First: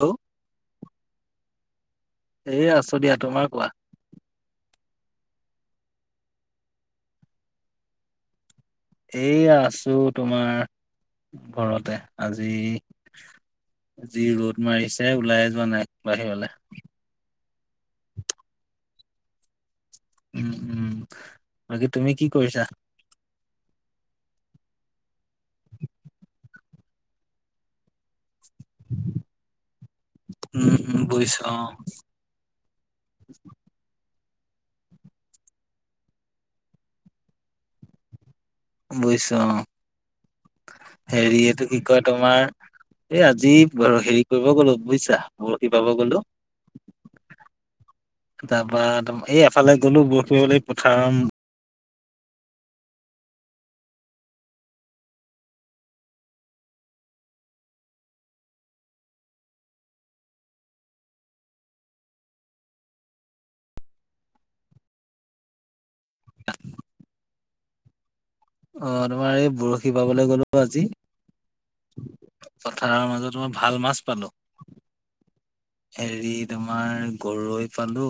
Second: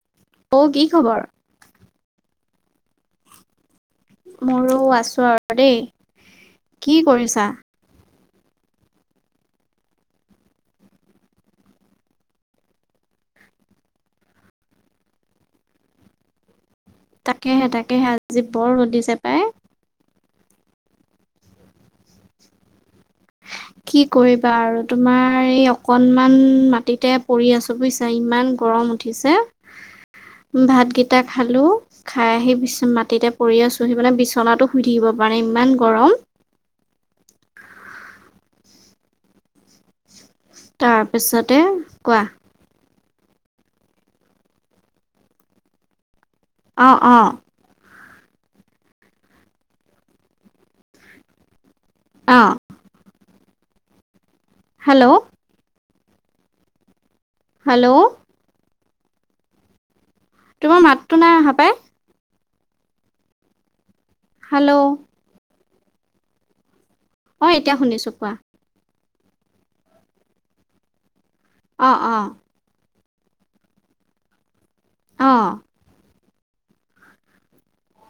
Hello অ কি খবৰ? এহ আছো দিয়া তোমাৰ কোৱা মোৰো আছো আৰু দেই কি কৰিছা এইয়া আছো তোমাৰ ঘৰতে আজি যি ৰ'দ মাৰিছে ওলাই যোৱা নাই বাহিৰলে তাকেহে তাকেহে আজি বৰ ৰ'দ দিছে পায়। উম উম, বাকী তুমি কি কৰিছা? কি কৰিবা আৰু তোমাৰ এই অকনমান মাটিতে পৰি আছোঁ বুজিছা ইমান গৰম উঠিছে। উম ভাত উম কেইটা বুজিছো অ খালো খাই আহি বিচনাত এতিয়া পৰি আছোহি মানে বিছনাতো শুই থাকিব পৰা নাই ইমান গৰম বুজিছো হেৰি তাৰপিছতে এইটো কি কয় কোৱা তোমাৰ এহ আজি হেৰি কৰিব গলো বুজিছা বৰশি বাব গলো অহ অহ তাৰপা এই এফালে গলো ‍বৰশী বাবলৈ পথাৰত অহ হেল্ল' হেল্ল' তোমাৰ মাতটো নাই অহা পাই হেল্ল' অ এতিয়া শুনিছো কোৱা। অ তোমাৰ এই বৰশী বাবলৈ গলো আজি অহ অহ পথাৰৰ মাজত ভাল মাছ পালোঁ। অহ হেৰি তোমাৰ গৰৈ পালো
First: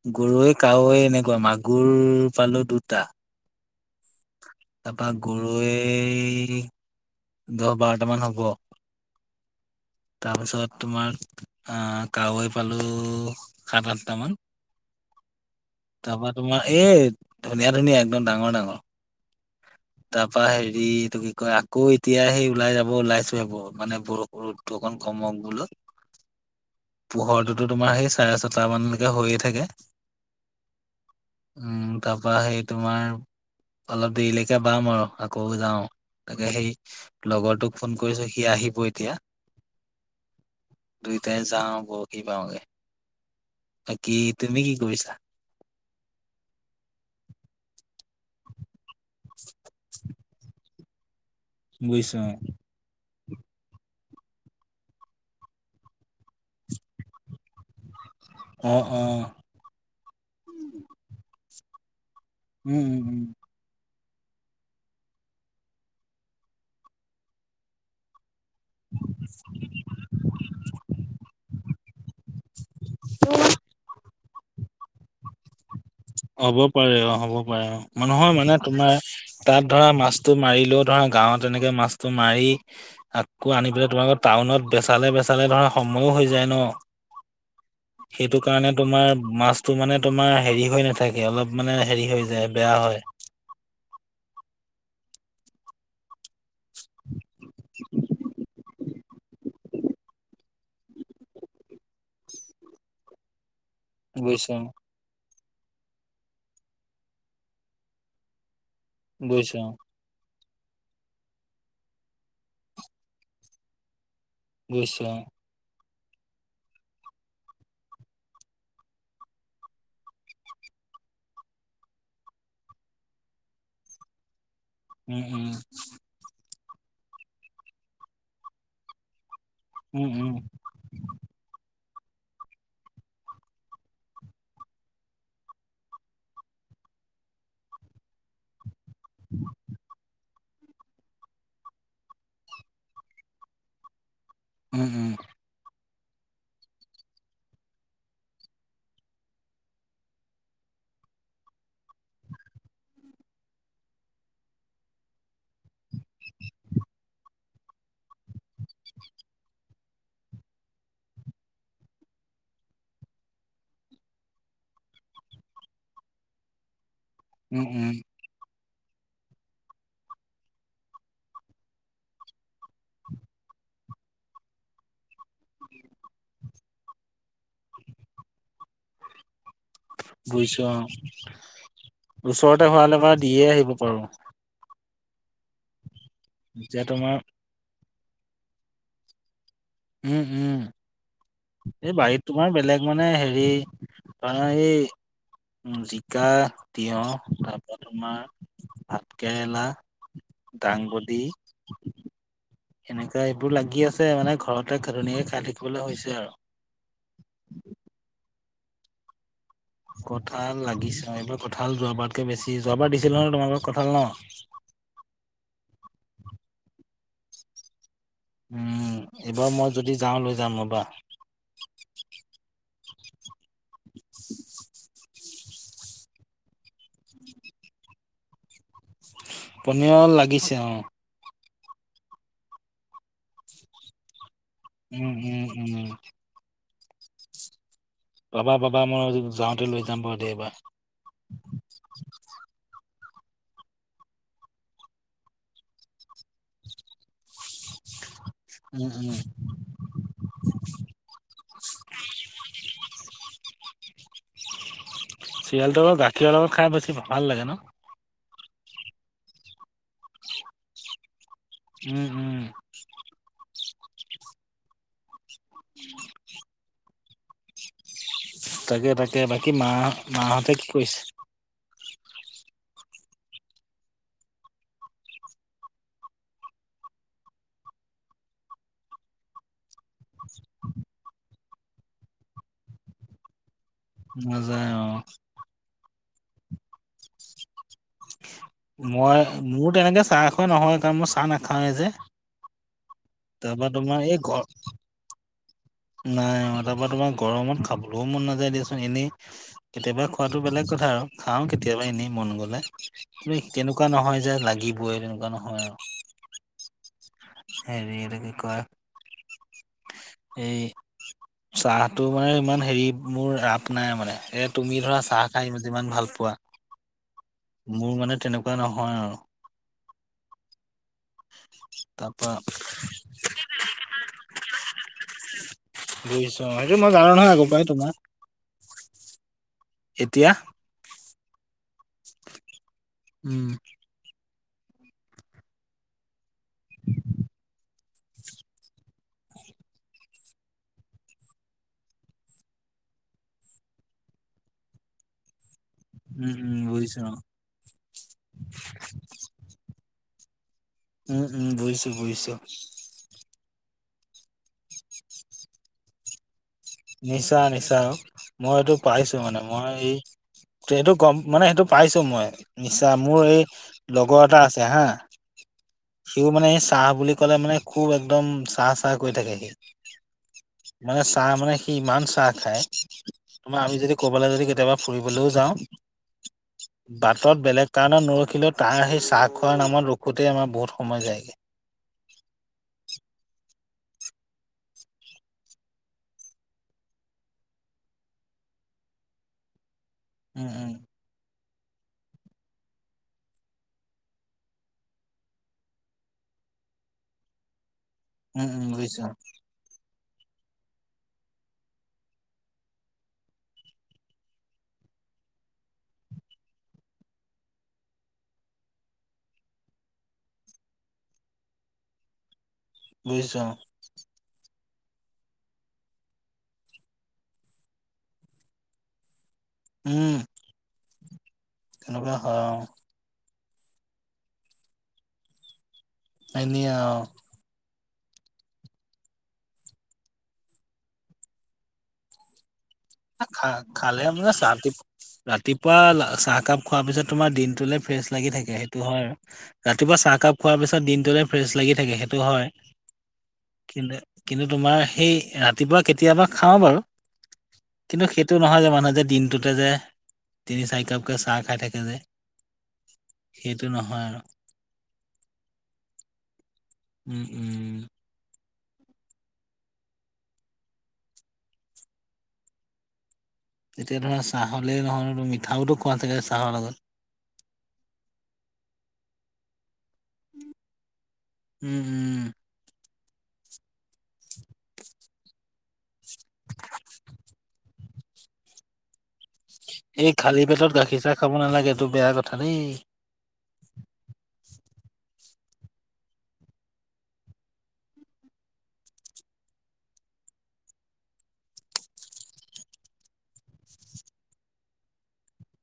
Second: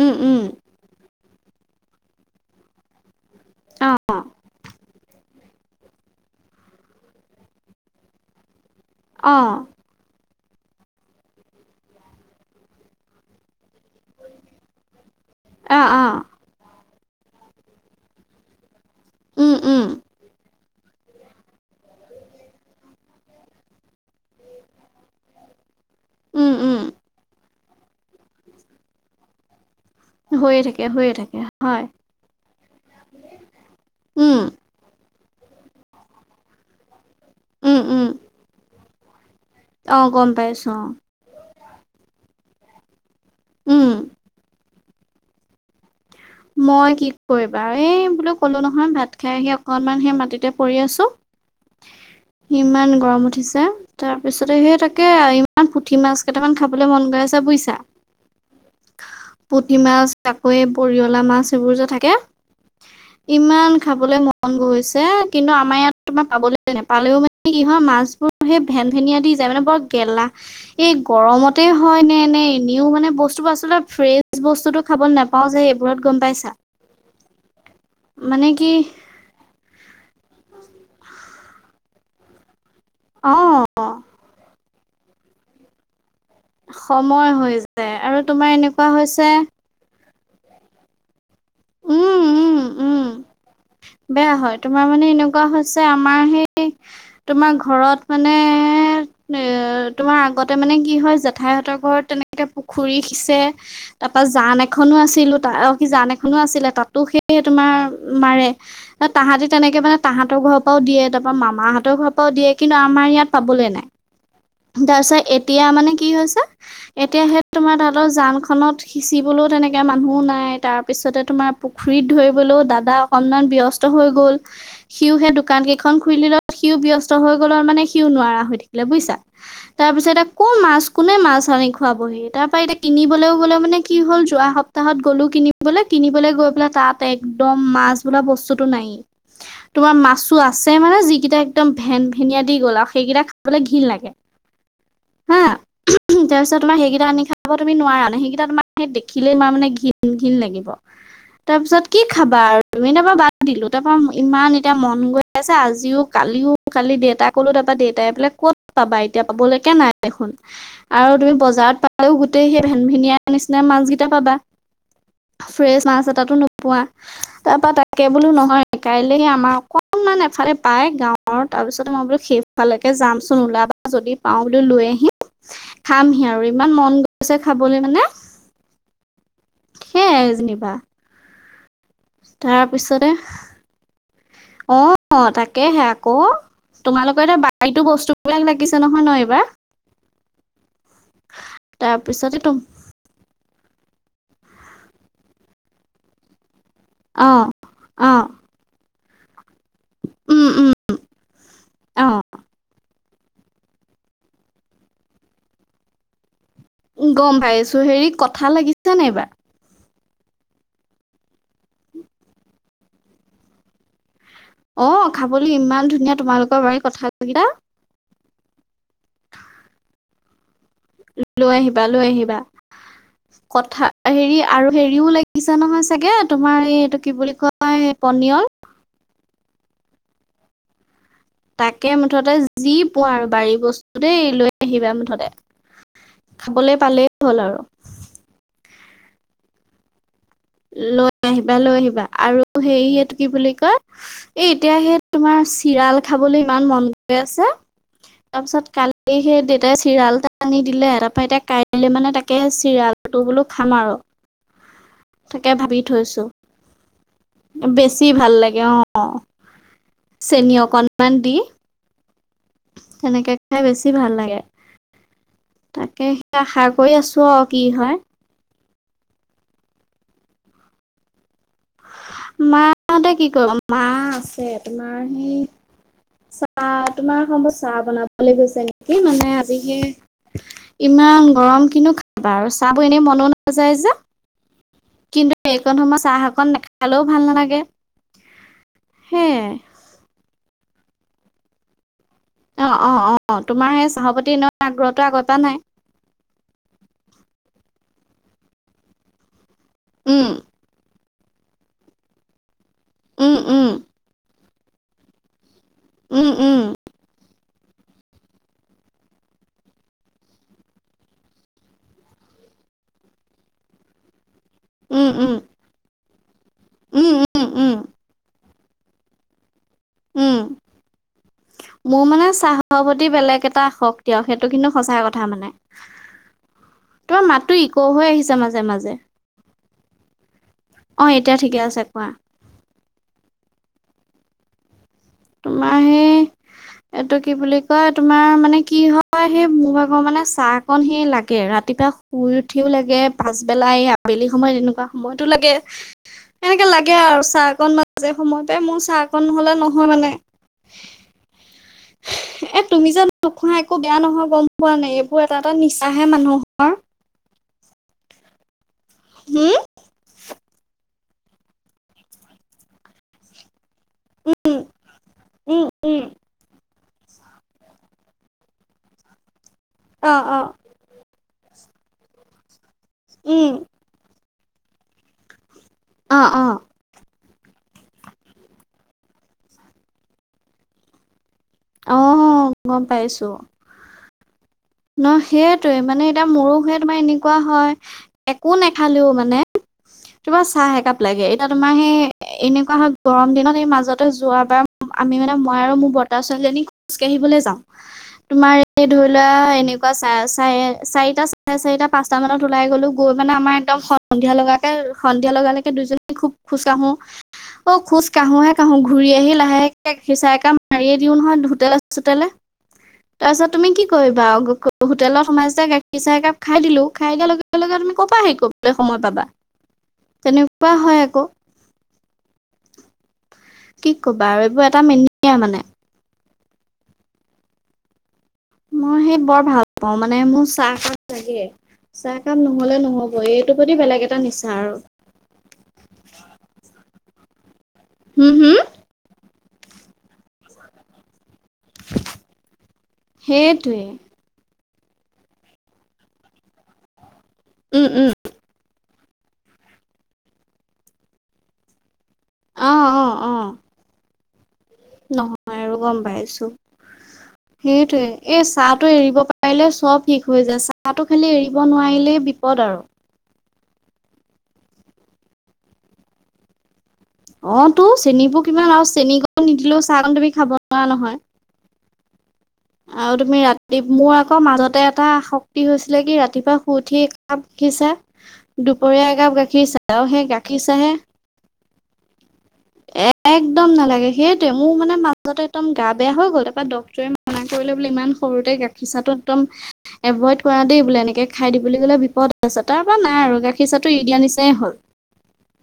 উম উম গৰৈ কাৱৈ এনেকোৱা মাছ গুৰ পালো দুটা অ তাৰপা গৰৈ দহ বাৰটামান হ'ব। অহ তাৰপিছত তোমাৰ আহ কাৱৈ পালো সাত আঠটা মান আ, আ, তাৰপা তোমাৰ এই ধুনীয়া ধুনীয়া একদম ডাঙৰ ডাঙৰ উম, উম, এই এইটো কি কয় আকৌ এতিয়া সেই ওলাই যাব ওলাইছো সেই মানে বৰষুণটো অলপ কমক বোলো। উম, উম, পোহৰটোতো তোমাৰ সেই চাৰে ছটা মানলৈকে হৈয়ে থাকে। হৈয়ে থাকে, হৈয়ে থাকে, হয়। উম তাৰপা সেই তোমাৰ অলপ উম, দেৰিলে যাম আৰু আকৌ যাওঁ তাকে সেই উম, লগৰটোক ফোন উম, কৰিছোঁ সি আহিব এতিয়া অ', গম পাইছোঁ, অ', দুইটাই যাও বৰখি বাওগে। উম। বাকী তুমি কি কৰিছা? মই কি কৰিবা এই বোলো কলো নহয় ভাত খাই আহি অকনমান সেই মাটিতে কৰি আছো বুজিছো ইমান গৰম উ ঠিছে তাৰ পিছতে সেই তাকে ইমান পুঠি মাছ কেইটামান খাবলৈ মন গ‌ই আছে বুইছা অ অ পুথি মাছ, কাৱৈ, ‌বৰিঅলা‌ মাছ এইবোৰ যে থাকে উম উম উম। ইমান খাবলৈ মন গৈছে কিন্তু আমাৰ ইয়াত তোমাৰ পাবলৈ নাপায় পালেও মানে কি হয় মাছবোৰ- সেই ভেন ভেনিয়া দি যায় মানে বৰ গেলা এই গৰমতে হয় নে এনে নিউ মানে বস্তু আচলতে ফ্ৰেছ বস্তুতটো খাবলৈ নাপাও যে এইবোৰত গম পাইছা হ'ব পাৰে অ' হ'ব পাৰে অহ মানুহৰ মানে তোমাৰ তাত ধৰা মাছটো মাৰিলেও ধৰা গাঁৱত তেনেকে মাছটো মাৰি অ আকৌ আনি পেলাই তোমালোকৰ টাউনত বেচালে -বেচালে ধৰা সময় ঔ হৈ যাই ন' সময় হৈ যায় আৰু হেতু তোমাৰ কাৰণে এনেকুৱা তোমাৰ হৈছে মাছটো মানে তোমাৰ হেৰি হৈ নাথাকে অলপ মানে হেৰি হৈ উম যায় উম বেয়া হয়। উম বেয়া হয় তোমাৰ মানে এনেকুৱা হৈছে আমাৰ সেই [unintelligible] তোমাৰ ঘৰত মানে এ তোমাৰ আগতে মানে কি হয় জেঠাইহঁতৰ ঘৰত তেনেকে পুখুৰী সিঁচে তাৰপা বুজিছো জান এখনো আছিলো সি জান এখনো আছিলে তাতো সেই তোমাৰ মাৰে। তাহাঁতি বুজিছো তেনেকে মানে তাহাঁতৰ ঘৰত ঘ পাও দিয় তাৰপা মামা হতৰ ঘৰ পৰাও দিয়ে কিন্তু আমাৰ ইয়াত পাবলৈ নাই তাৰ বুজিছো পিছত এতিয়া মানে কি কি হৈছে এতিয়া সে তোমাৰ ততৰ যান খনত সিচিবলৈও তেনেকে মানুহও নাই তাৰ পিছত পিছতে তোমাৰ পুখুৰীত ধৰিবলৈও দাদা অকনমান ব্যস্ত হৈ গল উম সিউহে উম দোকান কেইখন খুলিল সিও ব্যস্ত হৈ গ'লৰ মানে সিও নোৱাৰা হৈ থাকিলে বুইছা। তাৰ উম পিছতে উম কৰ মাছ কোনে মাছ আনি খুৱাবহি তাৰ পৰা এতিয়া কিনিবলৈও গ'লে মানে কি হ'ল যোৱা সপ্তাহত গ'লো কিনিবলৈ- কিনিবলৈ গৈ পেলাই তাত একদম মাছ বোলা বস্তুটো নাই। তোমাৰ মাছ টো আছে মানে যি কেইটা একদম ভেন - ভেনিয়া দি গ'ল আৰু সেইকেইটা খাবলৈ ঘিণ লাগে। উম -উম হা তাৰপিছত তোমাৰ সেইকেইটা আনি খাব তুমি নোৱাৰা নে সেইকেইটা তোমাৰ সেই দেখিলেই তোমাৰ মানে ঘীণ -ঘীণ লাগিব। তাৰপিছত কি খাবা আৰু তুমি তাৰপা দিলো তাৰ পা ইমান এতিয়া মন গৈ আছে আজিও, কালিও কালি দেউতাই কলো তাৰ পা দেউতাই পোলে ক'ত পাবা এতিয়া পাবলৈকে নাই। দেখোন আৰু তুমি বজাৰত পালেও গোটেই সেই ভেনভেনীয়া নিচিনা মাছ কেইটা পাবা। ফ্ৰেছ মাছ এতাতো নোপোৱা। উম তাৰপৰা -উম তাকে বোলো নহয় কাইলৈ আমাৰ অকনমান এফালে পায় গাঁৱৰ, তাৰপিছতে মই বোলো সেইফালেকে যাম তুমি ওলাবা যদি পাওঁ বুলি লৈ আহি খামহি আৰু ইমান মন গৈছে খাবলৈ মানে সেয়াই বুইছা যেনিবা ওচৰতে হোৱালে পৰা দিয়ে আহিব পাৰো। অহ, তাকেহে আকৌ এতিয়া তোমাৰ তোমালোকৰ এতিয়া বাৰীতো বস্তু [unintelligible] লাগিছে নহয় ন' এইবাৰ? উম -উম এই বাৰীত তাৰপিছতে তোমাৰ তুম বেলেগ মানে হেৰি ধৰা এই উম জিকা অ তিঁয়হ তাৰপ অ তোমাৰ ভাতকেৰেলা উম উম দাংবডী অ এনেকা এইবোৰ লাগি আছে মানে ঘৰতে ধুনীয়াকে খাই থাকিবলে হৈছে আৰু। উম, গম পাইছো হেৰি কথা লাগিছে নে এইবাৰ? কঁঠাল লাগিছে এইবাৰ কঁঠাল যোৱা বাৰতকে বেছি যোৱাবাৰ দিছিলো নহয় তোমালোকক কঁঠাল ন'? অহ, খাবলৈ ইমান ধুনীয়া তোমালোকৰ বাৰি কথাল কেইটা উম, এইবাৰ মই যদি যাওঁ লৈ যাম ৰবা। লৈ আহিবা- লৈ আহিবা কথা হেৰি আৰু হেৰিও লাগ পিছা নহয় চাগে তোমাৰ এই এইটো কি বুলি কয় পনিয়ল পনীয়ল লাগিছে অ'। তাকে মুঠতে যি পোৱা আৰু বাৰী বস্তু দেই লৈ আহিবা উম মুঠতে উম উম খাবলৈ পালেই হ'ল আৰু পাবা পাবা মই যাওঁতে লৈ যাম বাৰ লৈ আহিবা লৈ আহিবা আৰু সেৰিয় কি বুলি কয় এ এতিয়া সেই তোমাৰ চিৰাল খাবলৈ ইমান মন গৈ আছে। [inaudible] তাৰপিছত উম কালি উম সেই দেউতাই চিৰাল এটা আনি দিলে তাৰ পৰা এতিয়া কাইলে মানে তাকে চিৰালটো বোলো সামাৰক থাকে ভাবি চিৰিয়েলটো থৈছো গাখীৰৰ লগত খাই বেছি ভাল লাগে ন বেছি ভাল লাগে অ অ চেনী অকণমান দি উম উম তেনেকে খাই বেছি ভাল লাগে তাকে সেয়া শাক কৰি আছোঁ আৰু কি হয়। তাকে- তাকে বাকী মা -মাহঁতে কি কৰিছে? মা হতে কি কৰিব মা আছে তোমাৰ সেই চাহ তোমাৰ সম্ভৱ চাহ বনাবলৈ গৈছে নেকি মানে আজি ইমান গৰম কিনো খাবা আৰু চাহ এনে মন য যে নাযায় অ' কিন্তু এইকণ সময় চাহক নাখালেও ভাল নালাগে। [unintelligible] মই সেয়াই মোৰ তেনেকে চাহ খোৱা নহয় কাৰণ মই চাহ নাখাওৱেই যে অ অ অ তাৰপা তোমাৰ সেই এই ঘৰ চাহপতিনৰ আগ্ৰহটো আগৰ পৰা নাই। [unintelligible] নাই তাৰাপা তোমাৰ গৰমত খাবলৈও মন নাযায় দিয়াচোন এনেই। কেতিয়াবা উম খোৱাতটো বেলেগ কথা আৰু খাওঁ কেতিয়াবা এনেই মন গলে উম কিন্ত উম তেনেকুৱা নহয় যে লাগ [unintelligible] লাগিবই এনেকুৱা নহয় আৰু উম উম হেৰি ল কি কয়? এই চাহটো মানে ইমান হেৰি মোৰ ৰাপ নাই মানে ই তুমি ধৰা উম চাহ উম খাই যিমান ভাল পোৱা উম উম উম মোৰ মানে তেনেকুৱা কোৱা নহয় আৰু উম মোৰ মানে তাৰপা চাহৰ প্ৰতি বেলেগ এটা আসক্তি দিয়ক সেইটো কিন্তু সঁচা কথা মানে। বুজিছো সেইটো মই জানো তোৰ নহয় আগৰ মাতটো পৰাই ইক তোমাৰ হৈ আহিছে মাজে মাজে এতিয়া অঁ এতিয়া ঠিকে আছে। কোৱা উম তোমাৰ সেই এইটো কি বুলি? কয় তোমাৰ মানে কি হয় সেই মোৰ আগৰ মানে চাহকন সি লাগে ৰাতিপুৱা শুই উঠিও। লাগে পাছবেলাই আবেলি সময় এনেকুৱা সময়তো লাগে। উম, উম, এনেকে লাগে বুজিছো অ'। আৰু চাহ অকণ মাজে সময় পাই মোৰ চাহ অকনহলে নহয় মানে। [inaudible] উম উম বুজিছোঁ বুজিছো। খা একো বেয়া নহয় গম পোৱা নাই এইবোৰ এটা এটা নিচাহে মানুহৰ। নিচা নিচা মই এইটো পাইছো মানে হম মই এই এইটো গম মানে সেইটো পাইছো মই নিশ্চয় মোৰ এই লগৰ এটা আছে হা উম উম সিও মানে চাহ বুলি ক'লে মানে খুব একদম চাহ চাহ কৰি থাকে সি অ অ মানে চাহ মানে সি ইমান চাহ খায় উম তোমাৰ আমি যদি ক'বলৈ যদি কেতিয়াবা ফুৰিবলৈও অ অ যাওঁ বাটত বেলেগ কাৰণ নৰখিলৈও তাৰ সেই চাহ খোৱাৰ নামত ৰখোতেই আমাৰ বহুত সময় যায়গৈ আহ গম পাইছো ন সেইটোৱে মানে এতিয়া মোৰো তোমাৰ এনেকুৱা হয় একো নেখালেও মানে। তোমাৰ উম, চাহ উম, একাপ লাগে এই। এতিয়া তোমাৰ সেই এনেকুৱা হয় গৰম দিনত এই মাজতে যোৱাবাৰ আমি মানে মই আৰু মোৰ বতাৰ চো। জনি খোজ কাঢ়িবলৈ যাও উম, তোমাৰ উম, এই বুজিছো ধৰি লোৱা এ। এনেকুৱা চ চাৰে চাৰিটা চাৰে চাৰিটা পাঁচটা মানত ওলাই গ'লো গৈ মানে আমাৰ একদম সন্ধিয়া লগ কে। সন্ধিয়া লগালেকে দুইজনী খুব খোজকাঢ়ো। অ খোজ কাঢ়োহে কাহো ঘূৰি আহি লাহেকে সিঁচাই মাৰিয়ে দিওঁ নহয় হোটেলে চোটেলে। বুজিছো তাৰপিছত অ', তুমি কি কৰিবা। হোটেলত সোমাইছে গাখীৰ চাহ একাপ খাই দিলো খাই দিয়াৰ লগে লগে তুমি ক'ব পৰা হেৰিলৈ সময় পাবা। উম তেনেকুৱা হয় আকৌ তেনেকোৱা অ। কি কবা আৰু এইবোৰ এটা মিনিয়া মানে। এনে আও। মই সেই বৰ ভাল পাওঁ মানে মোৰ চাহকাপ লাগে চাহকাপ নহ'লে নহ'ব খ এইটোৰ প্ৰতি বেলেগ খালে এটা মানে নিচা চাহ আৰু ৰাতিপুৱা চাহকাপ খোৱাৰ পিছত তোমাৰ দিনটোলে ফ্ৰেচ লাগি হুম থাকে হুম সেইটো হয় ৰাতিপুৱা চাহকাপ খোৱাৰ পিছত দিনটোতে ফ্ৰেছ লাগি থাকে সেইটো হয় সেইটোৱে। কিন্তু কিন্তু তোমাৰ সেই ৰাতিপুৱা কেতিয়াবা খাও বাৰু উম কিন্তু উম সেইটো নহয় যে মানুহে যে। দিনটোতে যে তিনি চাৰি কাপকে চাহ খাই থাকে যে। অ অ অ সেইটো নহয় আৰু। নহয় আৰু গম পাইছো উম উম সেইটোয়ে এ। চাহটো এৰিব পাৰিলে চব শিকো হৈ যায় চাহটো খালী এৰিব নোৱাৰিলেই বিপদ আৰু। তেতিয়া ধৰা চাহলেই নহ'লে মিঠাওতো খোৱা থাগে চাহৰ লগত। অ তো চেনিবোৰ কিমান আৰু চেনীকণ নিদিলেও চাহকণ তুমি খাব নোৱাৰা নহয়। উম উম। আৰু তুমি ৰাতি মোৰ আকৌ মাজতে এটা আ শক্তি হৈছিলে কি ৰাতিপুৱা শুই উঠি কাপি। দুপৰীয়া একাপ গাখীৰ চাহ এই সেই খালী গাখীৰ পেটত চাহে। চাহ খাব নালাগে এইটো বেয়া কথা দেই একদম নালাগে সেইটোৱে মোৰ মানে। মাজতে একদম গা বেয়া হৈ গ'ল তাৰপ ডটৰে মনা কৰিলে বোলে ইমান সৰুতে গাখীৰ চাহটো একদম। এভইড কৰা দেই বোলে এনেকে খাই দিব বুলি গ'লে বিপদ আছে তাৰ পৰা নাই আৰু গাখীৰ চাহটো এৰি দিয়াৰ নিচাই হ'ল। [unintelligible]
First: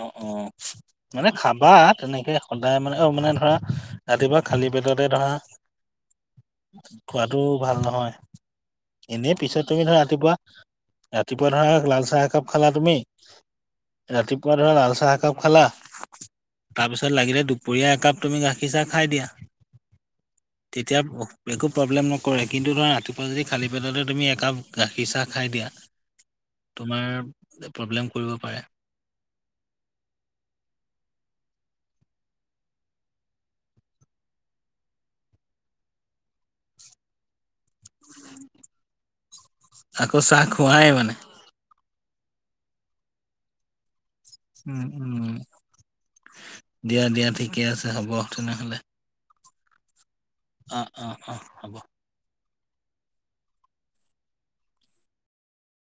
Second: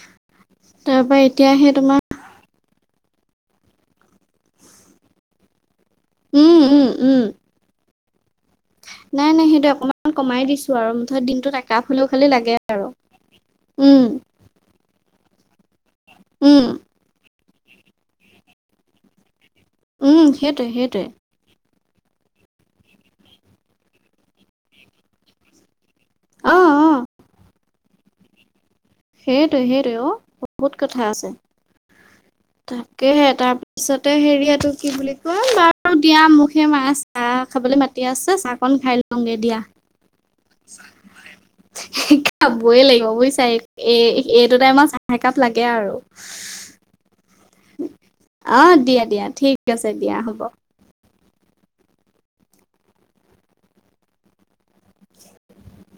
অ অ তাৰপৰা মানে এতিয়া খাবা সেই তোমাৰ তেনেকে সদায়। মানে অ মানে ধৰা ৰাতিপুৱা খালী পেটতে ধৰা। উম উম উম খোৱাটো ভাল নহয়। নাই এনেই নাই পিছত সেইটো তুমি ধৰা অকমান ৰাতিপুৱা কমাই দিছো আৰু মুঠতে ৰাতিপুৱা দিনটোত ধৰা একাপ লাল হ'লেও চাহ খালি একাপ লাগে খালা তুমি। উম ৰাতিপুৱা ধৰা। লাল চাহ একাপ খালা উম তাৰপিছত লাগিলে দুপৰীয়া একাপ তুমি গাখীৰ চাহ খাই দিয়া। উম সেইটোৱে সেইটোৱে তেতিয়া। প্ৰব্লেম নকৰে কিন্তু ধৰা ৰাতিপুৱা যদি খালী পেটতে তুমি একাপ গাখীৰ চাহ খাই দিয়া। অ অ তোমাৰ প্ৰব্লেম কৰিব পাৰে। সেইটোৱে সেইটোৱ অ বহুত কথা আছে। [unintelligible] তাকেহে তাৰ পিছতে হেৰি এইটো কি বুলি কয় বাৰু দিয়া মোক সে মায়ে চাহ খাবলৈ মাতি। আছে চাহকন খাই লওঁগে দিয়া। আকৌ চাহ খোৱাই মানে খাবই লাগিব বুজিছাই এ। এইটো উম টাইমত চাহ উম একাপ লাগে আৰু। এয়া ঠিকে আছে হ'ব তেনেহ'লে। অ' দিয়া দিয়া ঠিক আছে দিয়া হ'ব। অ অ অ হ'ব। [unintelligible]